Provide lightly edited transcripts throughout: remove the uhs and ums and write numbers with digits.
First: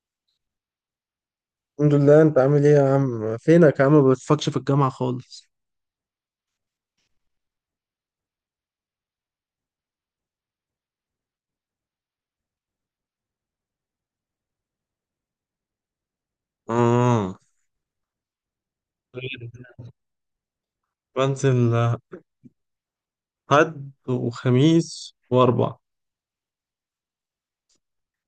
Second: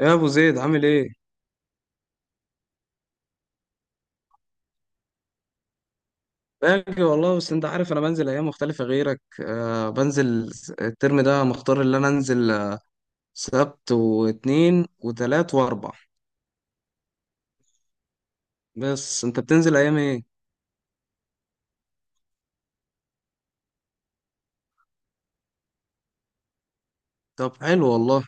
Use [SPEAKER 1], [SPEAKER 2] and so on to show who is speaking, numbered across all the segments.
[SPEAKER 1] يا ابو زيد، عامل ايه؟
[SPEAKER 2] الحمد لله. انت عامل ايه يا عم؟ فينك يا عم؟ ما بتفكش في الجامعة خالص.
[SPEAKER 1] باجي والله، بس انت عارف انا بنزل ايام مختلفه غيرك. بنزل الترم ده مختار اللي انا انزل. سبت واثنين وثلاث واربع.
[SPEAKER 2] آه،
[SPEAKER 1] بس انت
[SPEAKER 2] غير
[SPEAKER 1] بتنزل ايام ايه؟
[SPEAKER 2] بنزل حد وخميس وأربع.
[SPEAKER 1] طب حلو والله.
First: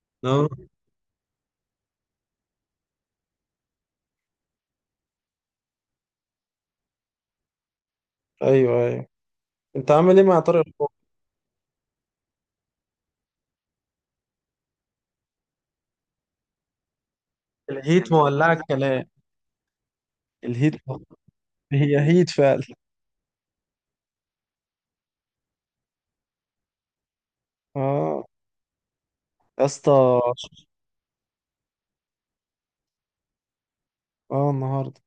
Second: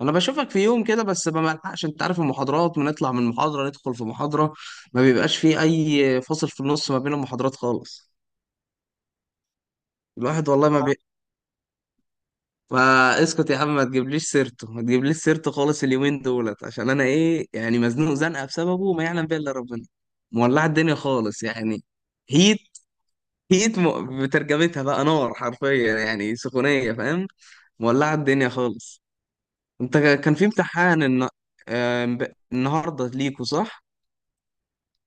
[SPEAKER 1] انا
[SPEAKER 2] آه.
[SPEAKER 1] بشوفك في يوم كده، بس ما بلحقش. انت عارف المحاضرات، بنطلع من محاضره ندخل في محاضره. ما بيبقاش فيه اي فاصل في النص ما بين المحاضرات خالص.
[SPEAKER 2] ايوه، ايوه. انت عامل ايه مع
[SPEAKER 1] الواحد
[SPEAKER 2] طارق
[SPEAKER 1] والله ما
[SPEAKER 2] الخوخ؟
[SPEAKER 1] بي... فاسكت يا عم، ما تجيبليش سيرته ما تجيبليش سيرته خالص اليومين دولت، عشان انا ايه؟ يعني
[SPEAKER 2] الهيت
[SPEAKER 1] مزنوق زنقه
[SPEAKER 2] مولعة
[SPEAKER 1] بسببه
[SPEAKER 2] الكلام.
[SPEAKER 1] ما يعلم بيها الا ربنا. مولعه
[SPEAKER 2] الهيت
[SPEAKER 1] الدنيا
[SPEAKER 2] مولعة.
[SPEAKER 1] خالص يعني.
[SPEAKER 2] هي هيت
[SPEAKER 1] هيت
[SPEAKER 2] فعلا.
[SPEAKER 1] هيت م... بترجمتها بقى نار، حرفيا يعني سخونيه، فاهم؟ مولعه
[SPEAKER 2] اه.
[SPEAKER 1] الدنيا خالص.
[SPEAKER 2] يا اسطى.
[SPEAKER 1] انت كان في امتحان الن... النهارده ليكوا صح؟
[SPEAKER 2] اه، النهارده.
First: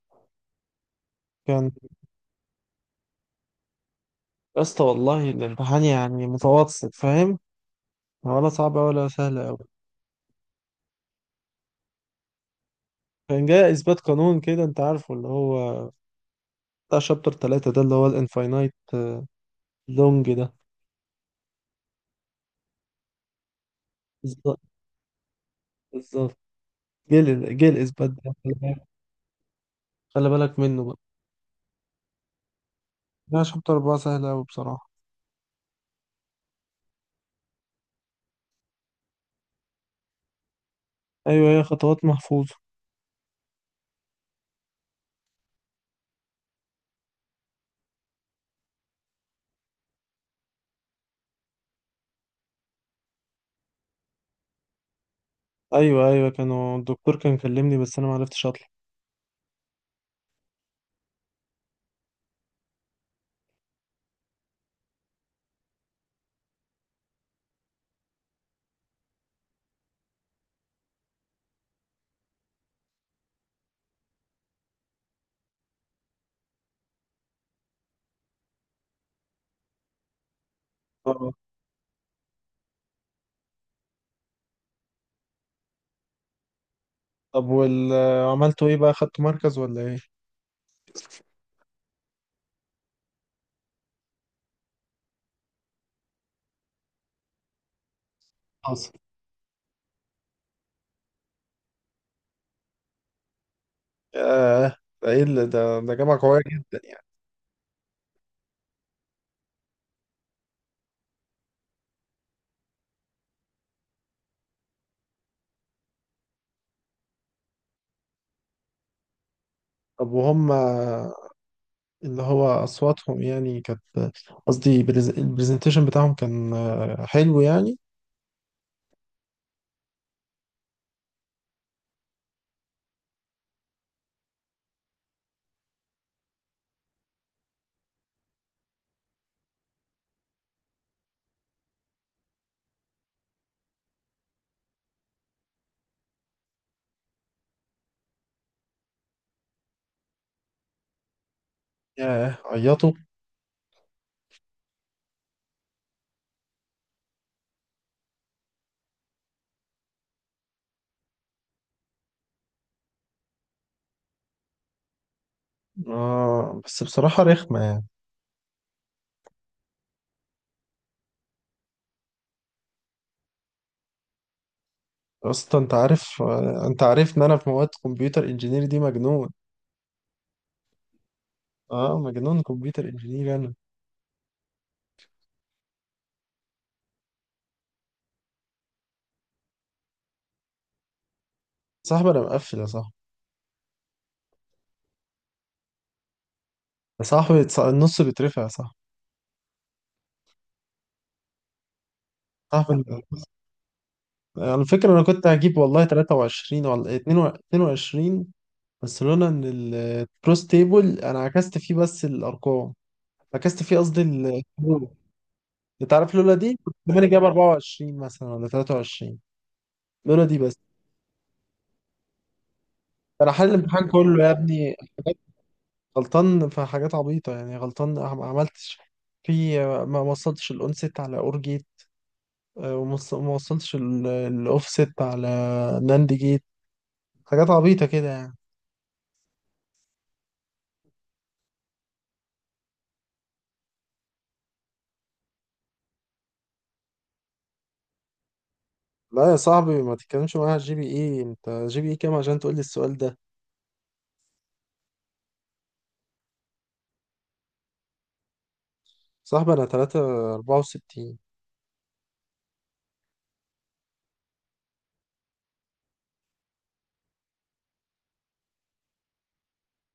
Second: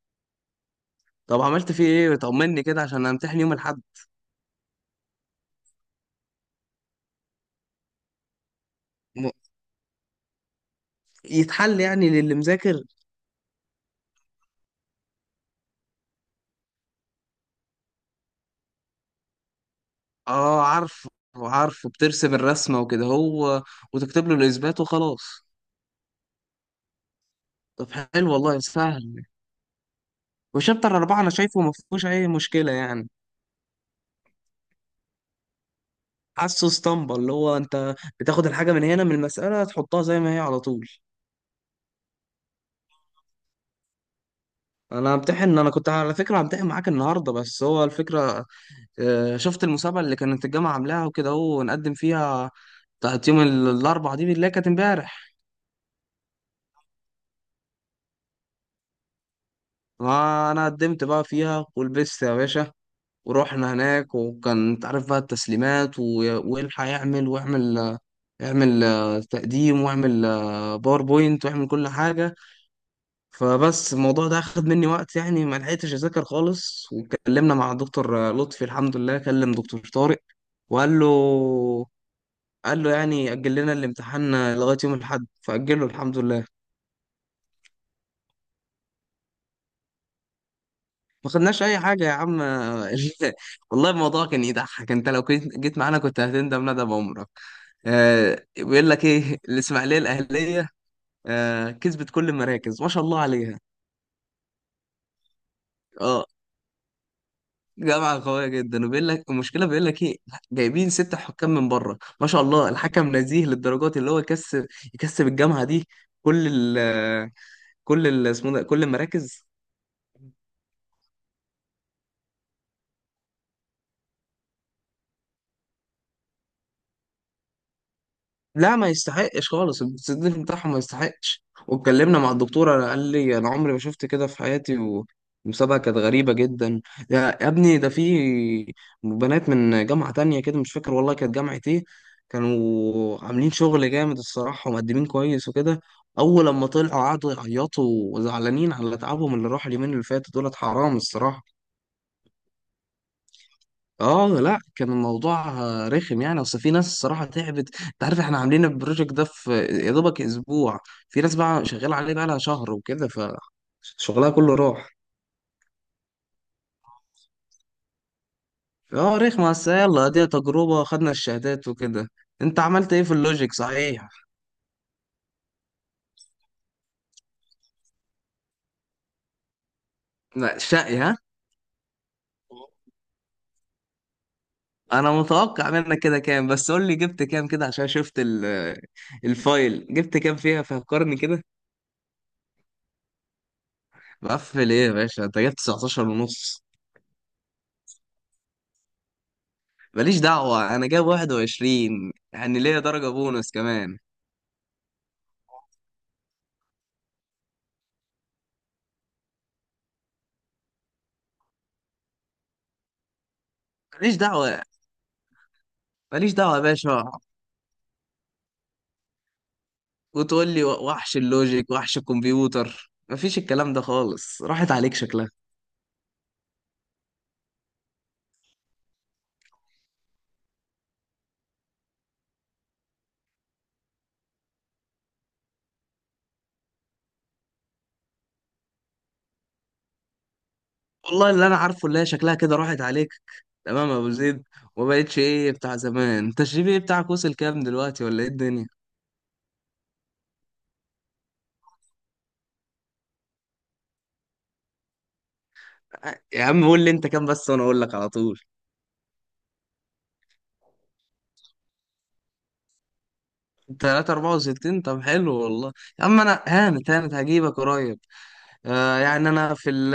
[SPEAKER 1] طب
[SPEAKER 2] كان
[SPEAKER 1] عملت فيه ايه؟ طمني كده عشان امتحن يوم الاحد.
[SPEAKER 2] يا اسطى، والله الامتحان يعني متوسط، فاهم؟ ولا صعب ولا
[SPEAKER 1] م-
[SPEAKER 2] سهل قوي.
[SPEAKER 1] يتحل يعني للي مذاكر.
[SPEAKER 2] كان جاي اثبات قانون كده، انت عارفه، اللي هو بتاع شابتر 3، ده اللي هو الانفاينايت لونج.
[SPEAKER 1] اه عارفه. عارفه بترسم الرسمة وكده هو، وتكتب له
[SPEAKER 2] ده
[SPEAKER 1] الإثبات وخلاص.
[SPEAKER 2] بالظبط. جيل جيل
[SPEAKER 1] طب
[SPEAKER 2] اثبات ده،
[SPEAKER 1] حلو
[SPEAKER 2] خلي
[SPEAKER 1] والله،
[SPEAKER 2] بالك.
[SPEAKER 1] سهل.
[SPEAKER 2] خلي بالك منه بقى.
[SPEAKER 1] وشابتر أربعة أنا شايفه ما فيهوش أي مشكلة يعني.
[SPEAKER 2] لا، شابتر أربعة سهل أوي بصراحة.
[SPEAKER 1] حاسه اسطمبة، اللي هو أنت بتاخد الحاجة من هنا من المسألة تحطها زي ما هي على طول.
[SPEAKER 2] ايوه، هي خطوات محفوظه.
[SPEAKER 1] أنا كنت على فكرة همتحن معاك النهاردة، بس هو الفكرة. شفت المسابقة اللي كانت الجامعة عاملاها وكده هو نقدم فيها. بتاعت يوم الأربعة دي اللي هي كانت امبارح.
[SPEAKER 2] ايوه ايوه. الدكتور كان كلمني، بس انا ما عرفتش اطلع.
[SPEAKER 1] ما أنا قدمت بقى فيها ولبست يا باشا. ورحنا هناك وكان تعرف بقى التسليمات والحق يعمل واعمل. اعمل تقديم، واعمل باوربوينت، واعمل كل حاجة. فبس الموضوع ده أخد مني وقت يعني، ما لحقتش أذاكر خالص. واتكلمنا مع الدكتور لطفي، الحمد لله كلم دكتور طارق. وقال له
[SPEAKER 2] اه.
[SPEAKER 1] قال له يعني أجل لنا الامتحان لغاية يوم الأحد، فأجله الحمد لله.
[SPEAKER 2] طب عملتوا ايه بقى؟ خدتوا مركز ولا ايه؟
[SPEAKER 1] ما خدناش اي حاجه يا عم. والله الموضوع كان يضحك، انت لو كنت جيت معانا كنت هتندم ندم عمرك. بيقول
[SPEAKER 2] حصل.
[SPEAKER 1] لك ايه؟ الاسماعيليه الاهليه. كسبت كل المراكز ما شاء الله عليها.
[SPEAKER 2] ياه. ده ايه اللي ده؟ جامعة
[SPEAKER 1] اه
[SPEAKER 2] قوية جدا يعني.
[SPEAKER 1] جامعه قويه جدا. وبيقول لك المشكله، بيقول لك ايه؟ جايبين ست حكام من بره، ما شاء الله الحكم نزيه، للدرجات اللي هو يكسب الجامعه دي كل ال ال اسمه ده كل المراكز.
[SPEAKER 2] طب وهم اللي هو أصواتهم يعني كانت، قصدي البرزنتيشن بتاعهم كان حلو يعني.
[SPEAKER 1] لا، ما يستحقش خالص. السيف بتاعهم ما يستحقش. واتكلمنا مع الدكتور، انا قال لي انا عمري ما شفت كده في حياتي. والمسابقه كانت غريبه جدا. يا ابني، ده في بنات من جامعه تانية كده، مش فاكر والله كانت جامعه ايه. كانوا عاملين شغل جامد الصراحه، ومقدمين كويس وكده. اول لما طلعوا قعدوا يعيطوا، وزعلانين على تعبهم اللي راح اليومين اللي فاتوا دولت، حرام الصراحه.
[SPEAKER 2] ياه، عيطوا.
[SPEAKER 1] اه لا، كان الموضوع رخم يعني. اصل في ناس الصراحه تعبت، انت عارف احنا عاملين البروجكت ده في يا دوبك اسبوع. في ناس بقى شغاله عليه بقى لها شهر وكده، فشغلها كله راح.
[SPEAKER 2] آه، بس بصراحة رخمة يعني.
[SPEAKER 1] اه رخمه، بس يلا دي تجربه، خدنا الشهادات وكده. انت عملت ايه في اللوجيك صحيح؟
[SPEAKER 2] اصلا انت عارف، ان انا في مواد كمبيوتر انجينير دي مجنون.
[SPEAKER 1] لا شقي، ها؟
[SPEAKER 2] اه، مجنون كمبيوتر انجينير انا.
[SPEAKER 1] انا متوقع منك كده كام، بس قول لي جبت كام كده عشان شفت الفايل، جبت كام فيها؟ فكرني كده.
[SPEAKER 2] صاحبي، انا مقفل يا صاحبي.
[SPEAKER 1] مقفل ايه يا باشا؟ انت جبت 19 ونص.
[SPEAKER 2] يا صاحبي، النص بيترفع يا صاحبي.
[SPEAKER 1] ماليش دعوة، أنا جايب 21 يعني
[SPEAKER 2] صاحبي
[SPEAKER 1] ليا
[SPEAKER 2] انت،
[SPEAKER 1] درجة بونص كمان.
[SPEAKER 2] على فكرة انا كنت هجيب والله 23 ولا 22، بس لولا ان الكروس تيبل انا عكست فيه بس الارقام، عكست فيه قصدي
[SPEAKER 1] ماليش دعوة
[SPEAKER 2] الفروق. انت عارف
[SPEAKER 1] ماليش
[SPEAKER 2] لولا
[SPEAKER 1] دعوة
[SPEAKER 2] دي
[SPEAKER 1] يا
[SPEAKER 2] كنت زماني
[SPEAKER 1] باشا.
[SPEAKER 2] جايب 24 مثلا ولا 23. لولا دي
[SPEAKER 1] وتقول
[SPEAKER 2] بس.
[SPEAKER 1] لي وحش اللوجيك وحش الكمبيوتر؟
[SPEAKER 2] انا
[SPEAKER 1] مفيش
[SPEAKER 2] حل
[SPEAKER 1] الكلام ده
[SPEAKER 2] الامتحان كله يا
[SPEAKER 1] خالص، راحت
[SPEAKER 2] ابني.
[SPEAKER 1] عليك شكلها.
[SPEAKER 2] غلطان في حاجات عبيطة يعني، غلطان ما عملتش. في ما وصلتش الأون سيت على أور جيت. ما وصلتش الأوف سيت على ناند جيت. حاجات عبيطة كده يعني.
[SPEAKER 1] والله اللي أنا عارفه اللي هي شكلها كده راحت عليك. تمام يا أبو زيد. وما بقتش إيه بتاع زمان. أنت الجي بي بتاعك وصل كام دلوقتي ولا إيه الدنيا؟
[SPEAKER 2] لا يا صاحبي، ما تتكلمش معايا على الجي بي اي. انت جي بي اي كام عشان تقول لي السؤال ده؟
[SPEAKER 1] يا عم قول لي أنت كام بس، وأنا أقول لك على طول.
[SPEAKER 2] صاحبي انا 3.64.
[SPEAKER 1] 3 64، طب حلو والله. يا عم أنا هانت هانت، هجيبك قريب. يعني أنا في ال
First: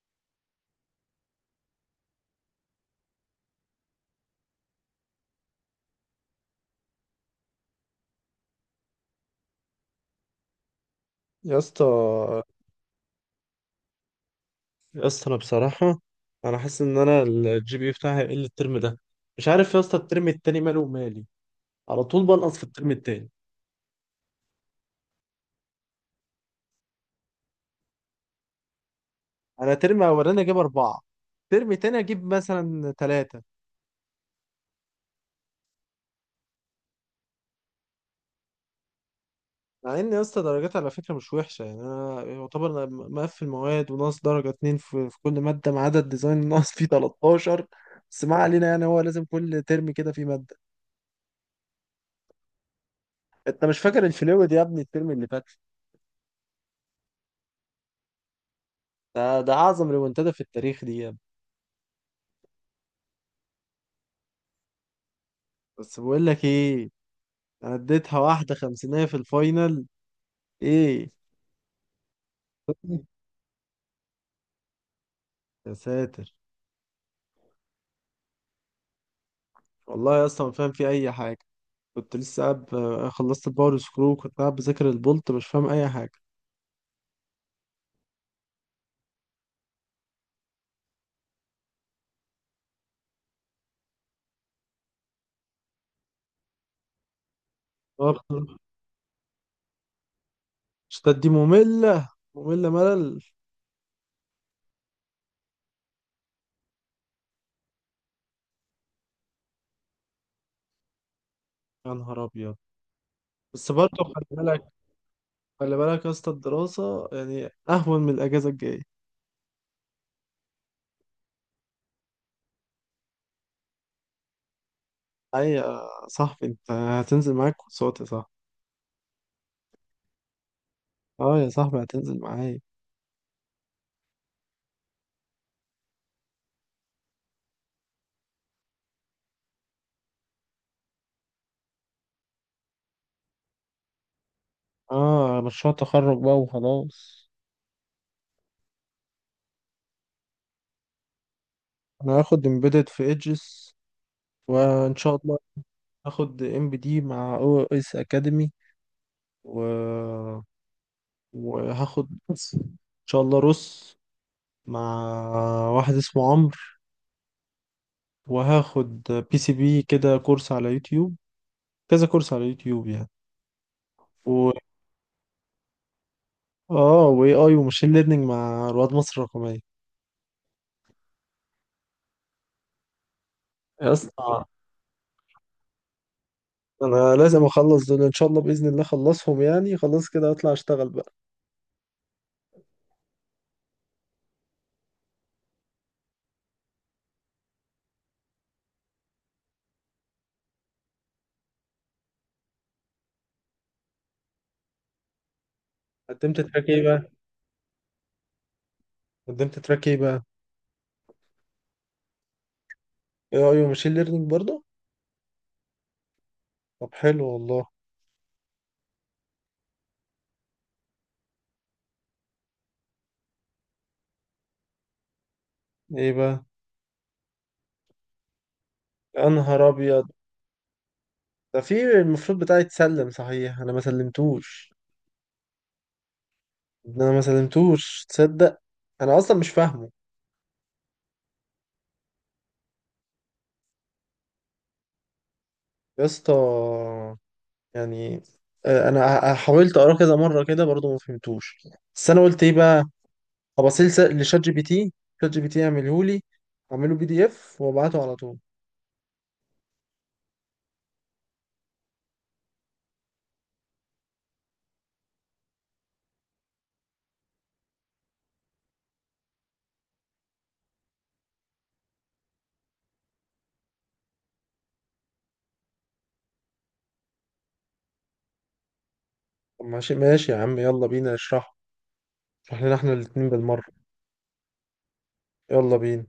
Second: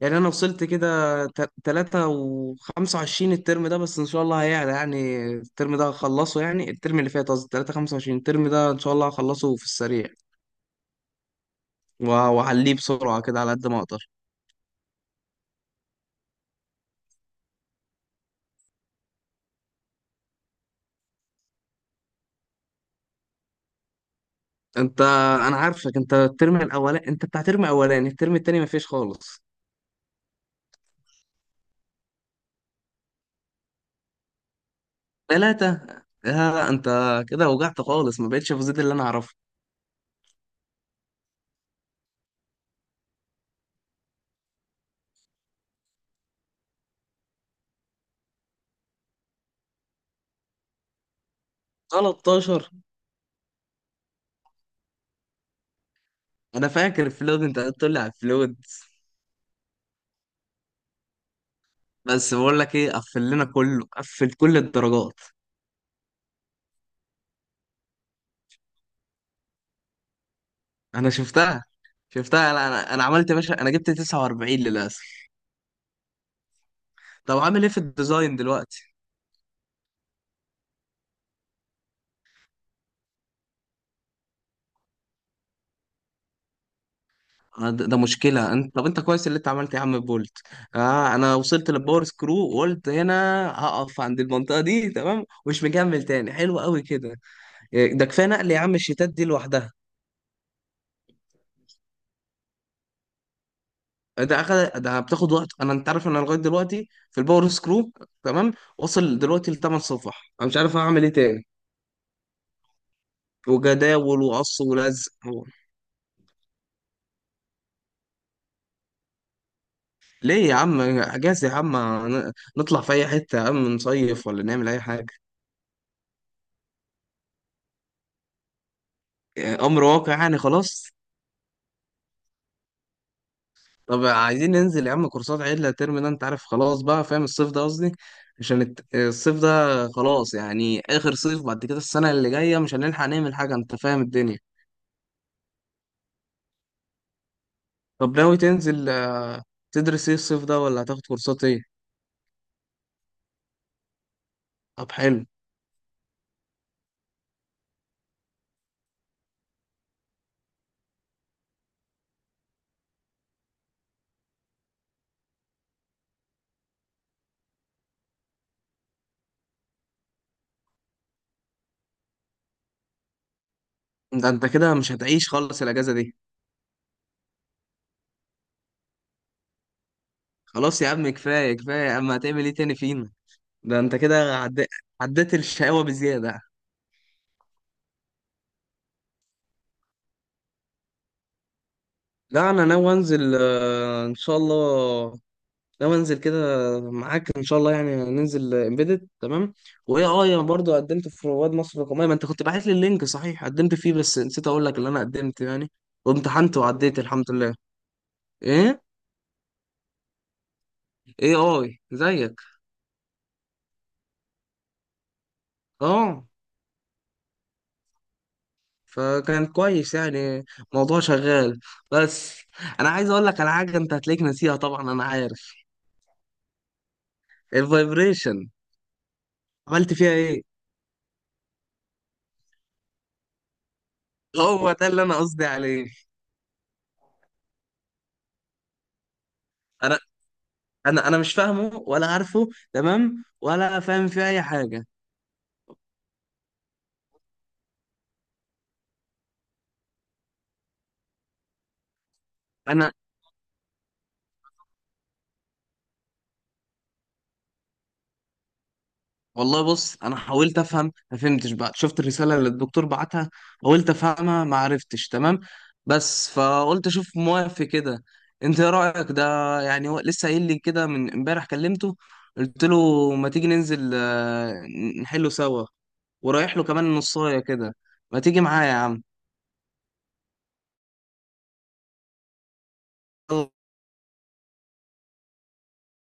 [SPEAKER 1] يعني انا وصلت كده. 3.25 الترم ده، بس ان شاء الله هيعلى. يعني الترم ده هخلصه، يعني الترم اللي فات قصدي، 3.25 الترم ده ان شاء الله هخلصه في السريع.
[SPEAKER 2] يا اسطى،
[SPEAKER 1] وهعليه بسرعة كده على قد ما اقدر.
[SPEAKER 2] يا اسطى انا بصراحة انا حاسس ان انا الجي بي اي بتاعي هيقل الترم ده. مش عارف يا اسطى، الترم التاني ماله ومالي، على طول بنقص في الترم التاني.
[SPEAKER 1] انت انا عارفك، انت الترم الاولاني، انت بتاع ترم اولاني، الترم التاني مفيش خالص.
[SPEAKER 2] انا ترم اولاني اجيب اربعه، ترم تاني اجيب مثلا ثلاثه.
[SPEAKER 1] تلاتة؟ لا انت كده وجعت خالص، ما بقتش في زيد اللي انا اعرفه.
[SPEAKER 2] مع ان يا اسطى درجات على فكره مش وحشه يعني. انا يعتبر أنا مقفل مواد، وناقص درجه اتنين في كل ماده، ما عدا الديزاين ناقص فيه 13. بس ما علينا، يعني هو لازم كل ترم كده في ماده.
[SPEAKER 1] 13.
[SPEAKER 2] انت مش فاكر الفلويد يا ابني الترم اللي فات؟
[SPEAKER 1] انا فاكر الفلود، انت قلت لي على الفلود.
[SPEAKER 2] ده اعظم ريمونتادا في التاريخ دي يا ابني.
[SPEAKER 1] بس بقول لك ايه، قفل لنا كله، قفل كل الدرجات.
[SPEAKER 2] بس بقول لك ايه، انا اديتها واحده خمسينيه في الفاينل.
[SPEAKER 1] انا
[SPEAKER 2] ايه؟
[SPEAKER 1] شفتها. لا انا عملت يا باشا، انا جبت 49 للاسف.
[SPEAKER 2] يا ساتر.
[SPEAKER 1] طب عامل ايه في الديزاين دلوقتي؟
[SPEAKER 2] والله يا اسطى ما فاهم في اي حاجه. كنت لسه قاعد خلصت الباور سكرو، كنت قاعد بذاكر البولت، مش فاهم اي حاجه.
[SPEAKER 1] ده مشكله انت، طب انت كويس اللي انت عملت يا عم بولت. اه انا وصلت للباور سكرو، وقلت هنا هقف عند المنطقه دي تمام، ومش مكمل تاني، حلو قوي كده. ده
[SPEAKER 2] آه،
[SPEAKER 1] كفايه نقل يا عم الشيتات دي لوحدها.
[SPEAKER 2] الشتات دي ممله، ممله ملل.
[SPEAKER 1] ده بتاخد وقت، انت عارف انا لغايه دلوقتي في الباور سكرو، تمام. وصل دلوقتي لثمان صفح، انا مش عارف اعمل ايه تاني.
[SPEAKER 2] يا نهار ابيض. بس برضه
[SPEAKER 1] وجداول
[SPEAKER 2] خلي
[SPEAKER 1] وقص
[SPEAKER 2] بالك،
[SPEAKER 1] ولزق.
[SPEAKER 2] خلي بالك يا اسطى الدراسه يعني اهون من الاجازه الجايه.
[SPEAKER 1] ليه يا عم، اجازة يا عم؟ نطلع في اي حتة يا عم، نصيف ولا نعمل اي حاجة؟
[SPEAKER 2] اي يا صاحبي، انت هتنزل معاك كورسات يا صاحبي.
[SPEAKER 1] امر واقع يعني خلاص.
[SPEAKER 2] اه يا صاحبي، هتنزل معايا.
[SPEAKER 1] طب عايزين ننزل يا عم كورسات عدلة ترم ده، انت عارف خلاص بقى فاهم، الصيف ده قصدي. عشان الصيف ده. خلاص يعني اخر صيف، بعد كده السنة اللي جاية مش هنلحق نعمل حاجة، انت فاهم الدنيا.
[SPEAKER 2] اه، مشروع تخرج بقى وخلاص.
[SPEAKER 1] طب ناوي تنزل تدرس ايه الصيف ده، ولا هتاخد كورسات ايه؟
[SPEAKER 2] انا هاخد امبيدد في ايدجز،
[SPEAKER 1] طب
[SPEAKER 2] وان شاء
[SPEAKER 1] حلو.
[SPEAKER 2] الله هاخد ام بي دي مع او اس اكاديمي، و وهاخد ان شاء الله روس مع واحد اسمه عمرو. وهاخد بي سي بي كده كورس على يوتيوب، كذا كورس على يوتيوب يعني.
[SPEAKER 1] ده انت
[SPEAKER 2] و
[SPEAKER 1] كده مش هتعيش خالص الاجازة دي.
[SPEAKER 2] اه واي اي وماشين ليرنينج مع رواد مصر الرقمية.
[SPEAKER 1] خلاص يا عم، كفاية كفاية يا عم، هتعمل ايه تاني فينا؟ ده
[SPEAKER 2] يا
[SPEAKER 1] انت كده
[SPEAKER 2] اسطى
[SPEAKER 1] عدي... عديت الشقاوة بزيادة.
[SPEAKER 2] انا لازم اخلص دول، ان شاء الله باذن الله اخلصهم يعني، خلاص كده اطلع اشتغل بقى.
[SPEAKER 1] لا انا ناوي انزل، ان شاء الله. ناوي انزل كده. معاك ان شاء الله، يعني ننزل امبيدد تمام. وايه انا برضه قدمت في رواد مصر الرقميه، ما انت كنت باعت لي اللينك صحيح، قدمت فيه بس نسيت اقول لك اللي انا قدمت يعني.
[SPEAKER 2] قدمت
[SPEAKER 1] وامتحنت
[SPEAKER 2] تراك ايه
[SPEAKER 1] وعديت
[SPEAKER 2] بقى؟
[SPEAKER 1] الحمد لله. ايه
[SPEAKER 2] قدمت تراك ايه بقى؟
[SPEAKER 1] ايه؟ اي زيك.
[SPEAKER 2] اي اي وماشين ليرنينج برضه.
[SPEAKER 1] اه،
[SPEAKER 2] طب حلو والله.
[SPEAKER 1] فكان كويس يعني، موضوع شغال. بس انا عايز اقول لك على حاجه، انت هتلاقيك ناسيها طبعا انا عارف.
[SPEAKER 2] ايه بقى؟
[SPEAKER 1] الفايبريشن.
[SPEAKER 2] يا نهار
[SPEAKER 1] عملت
[SPEAKER 2] ابيض.
[SPEAKER 1] فيها ايه؟
[SPEAKER 2] ده في المفروض بتاعي يتسلم، صحيح انا ما
[SPEAKER 1] هو
[SPEAKER 2] سلمتوش.
[SPEAKER 1] ده اللي انا قصدي عليه.
[SPEAKER 2] ده انا ما سلمتوش تصدق. انا اصلا مش فاهمه.
[SPEAKER 1] انا انا مش فاهمه ولا عارفه تمام، ولا فاهم فيه اي حاجه.
[SPEAKER 2] يا اسطى، يعني، انا حاولت اقراه كذا مره كده برضو ما فهمتوش. بس انا قلت ايه بقى،
[SPEAKER 1] انا
[SPEAKER 2] هبصيل لشات جي بي تي، شات جي بي تي يعمله لي، اعمله بي دي اف وابعته على طول.
[SPEAKER 1] والله، بص انا حاولت افهم ما فهمتش بقى، شفت الرساله اللي الدكتور بعتها. حاولت افهمها ما عرفتش تمام. بس فقلت اشوف موافق كده. انت ايه رايك ده؟ يعني هو لسه قايل لي كده من امبارح، كلمته. قلت له ما تيجي ننزل، نحله سوا. ورايح له كمان نصايه كده. ما تيجي معايا يا عم؟
[SPEAKER 2] طب ماشي ماشي يا عم، يلا بينا اشرحه، اشرح لنا احنا الاتنين بالمره. يلا بينا.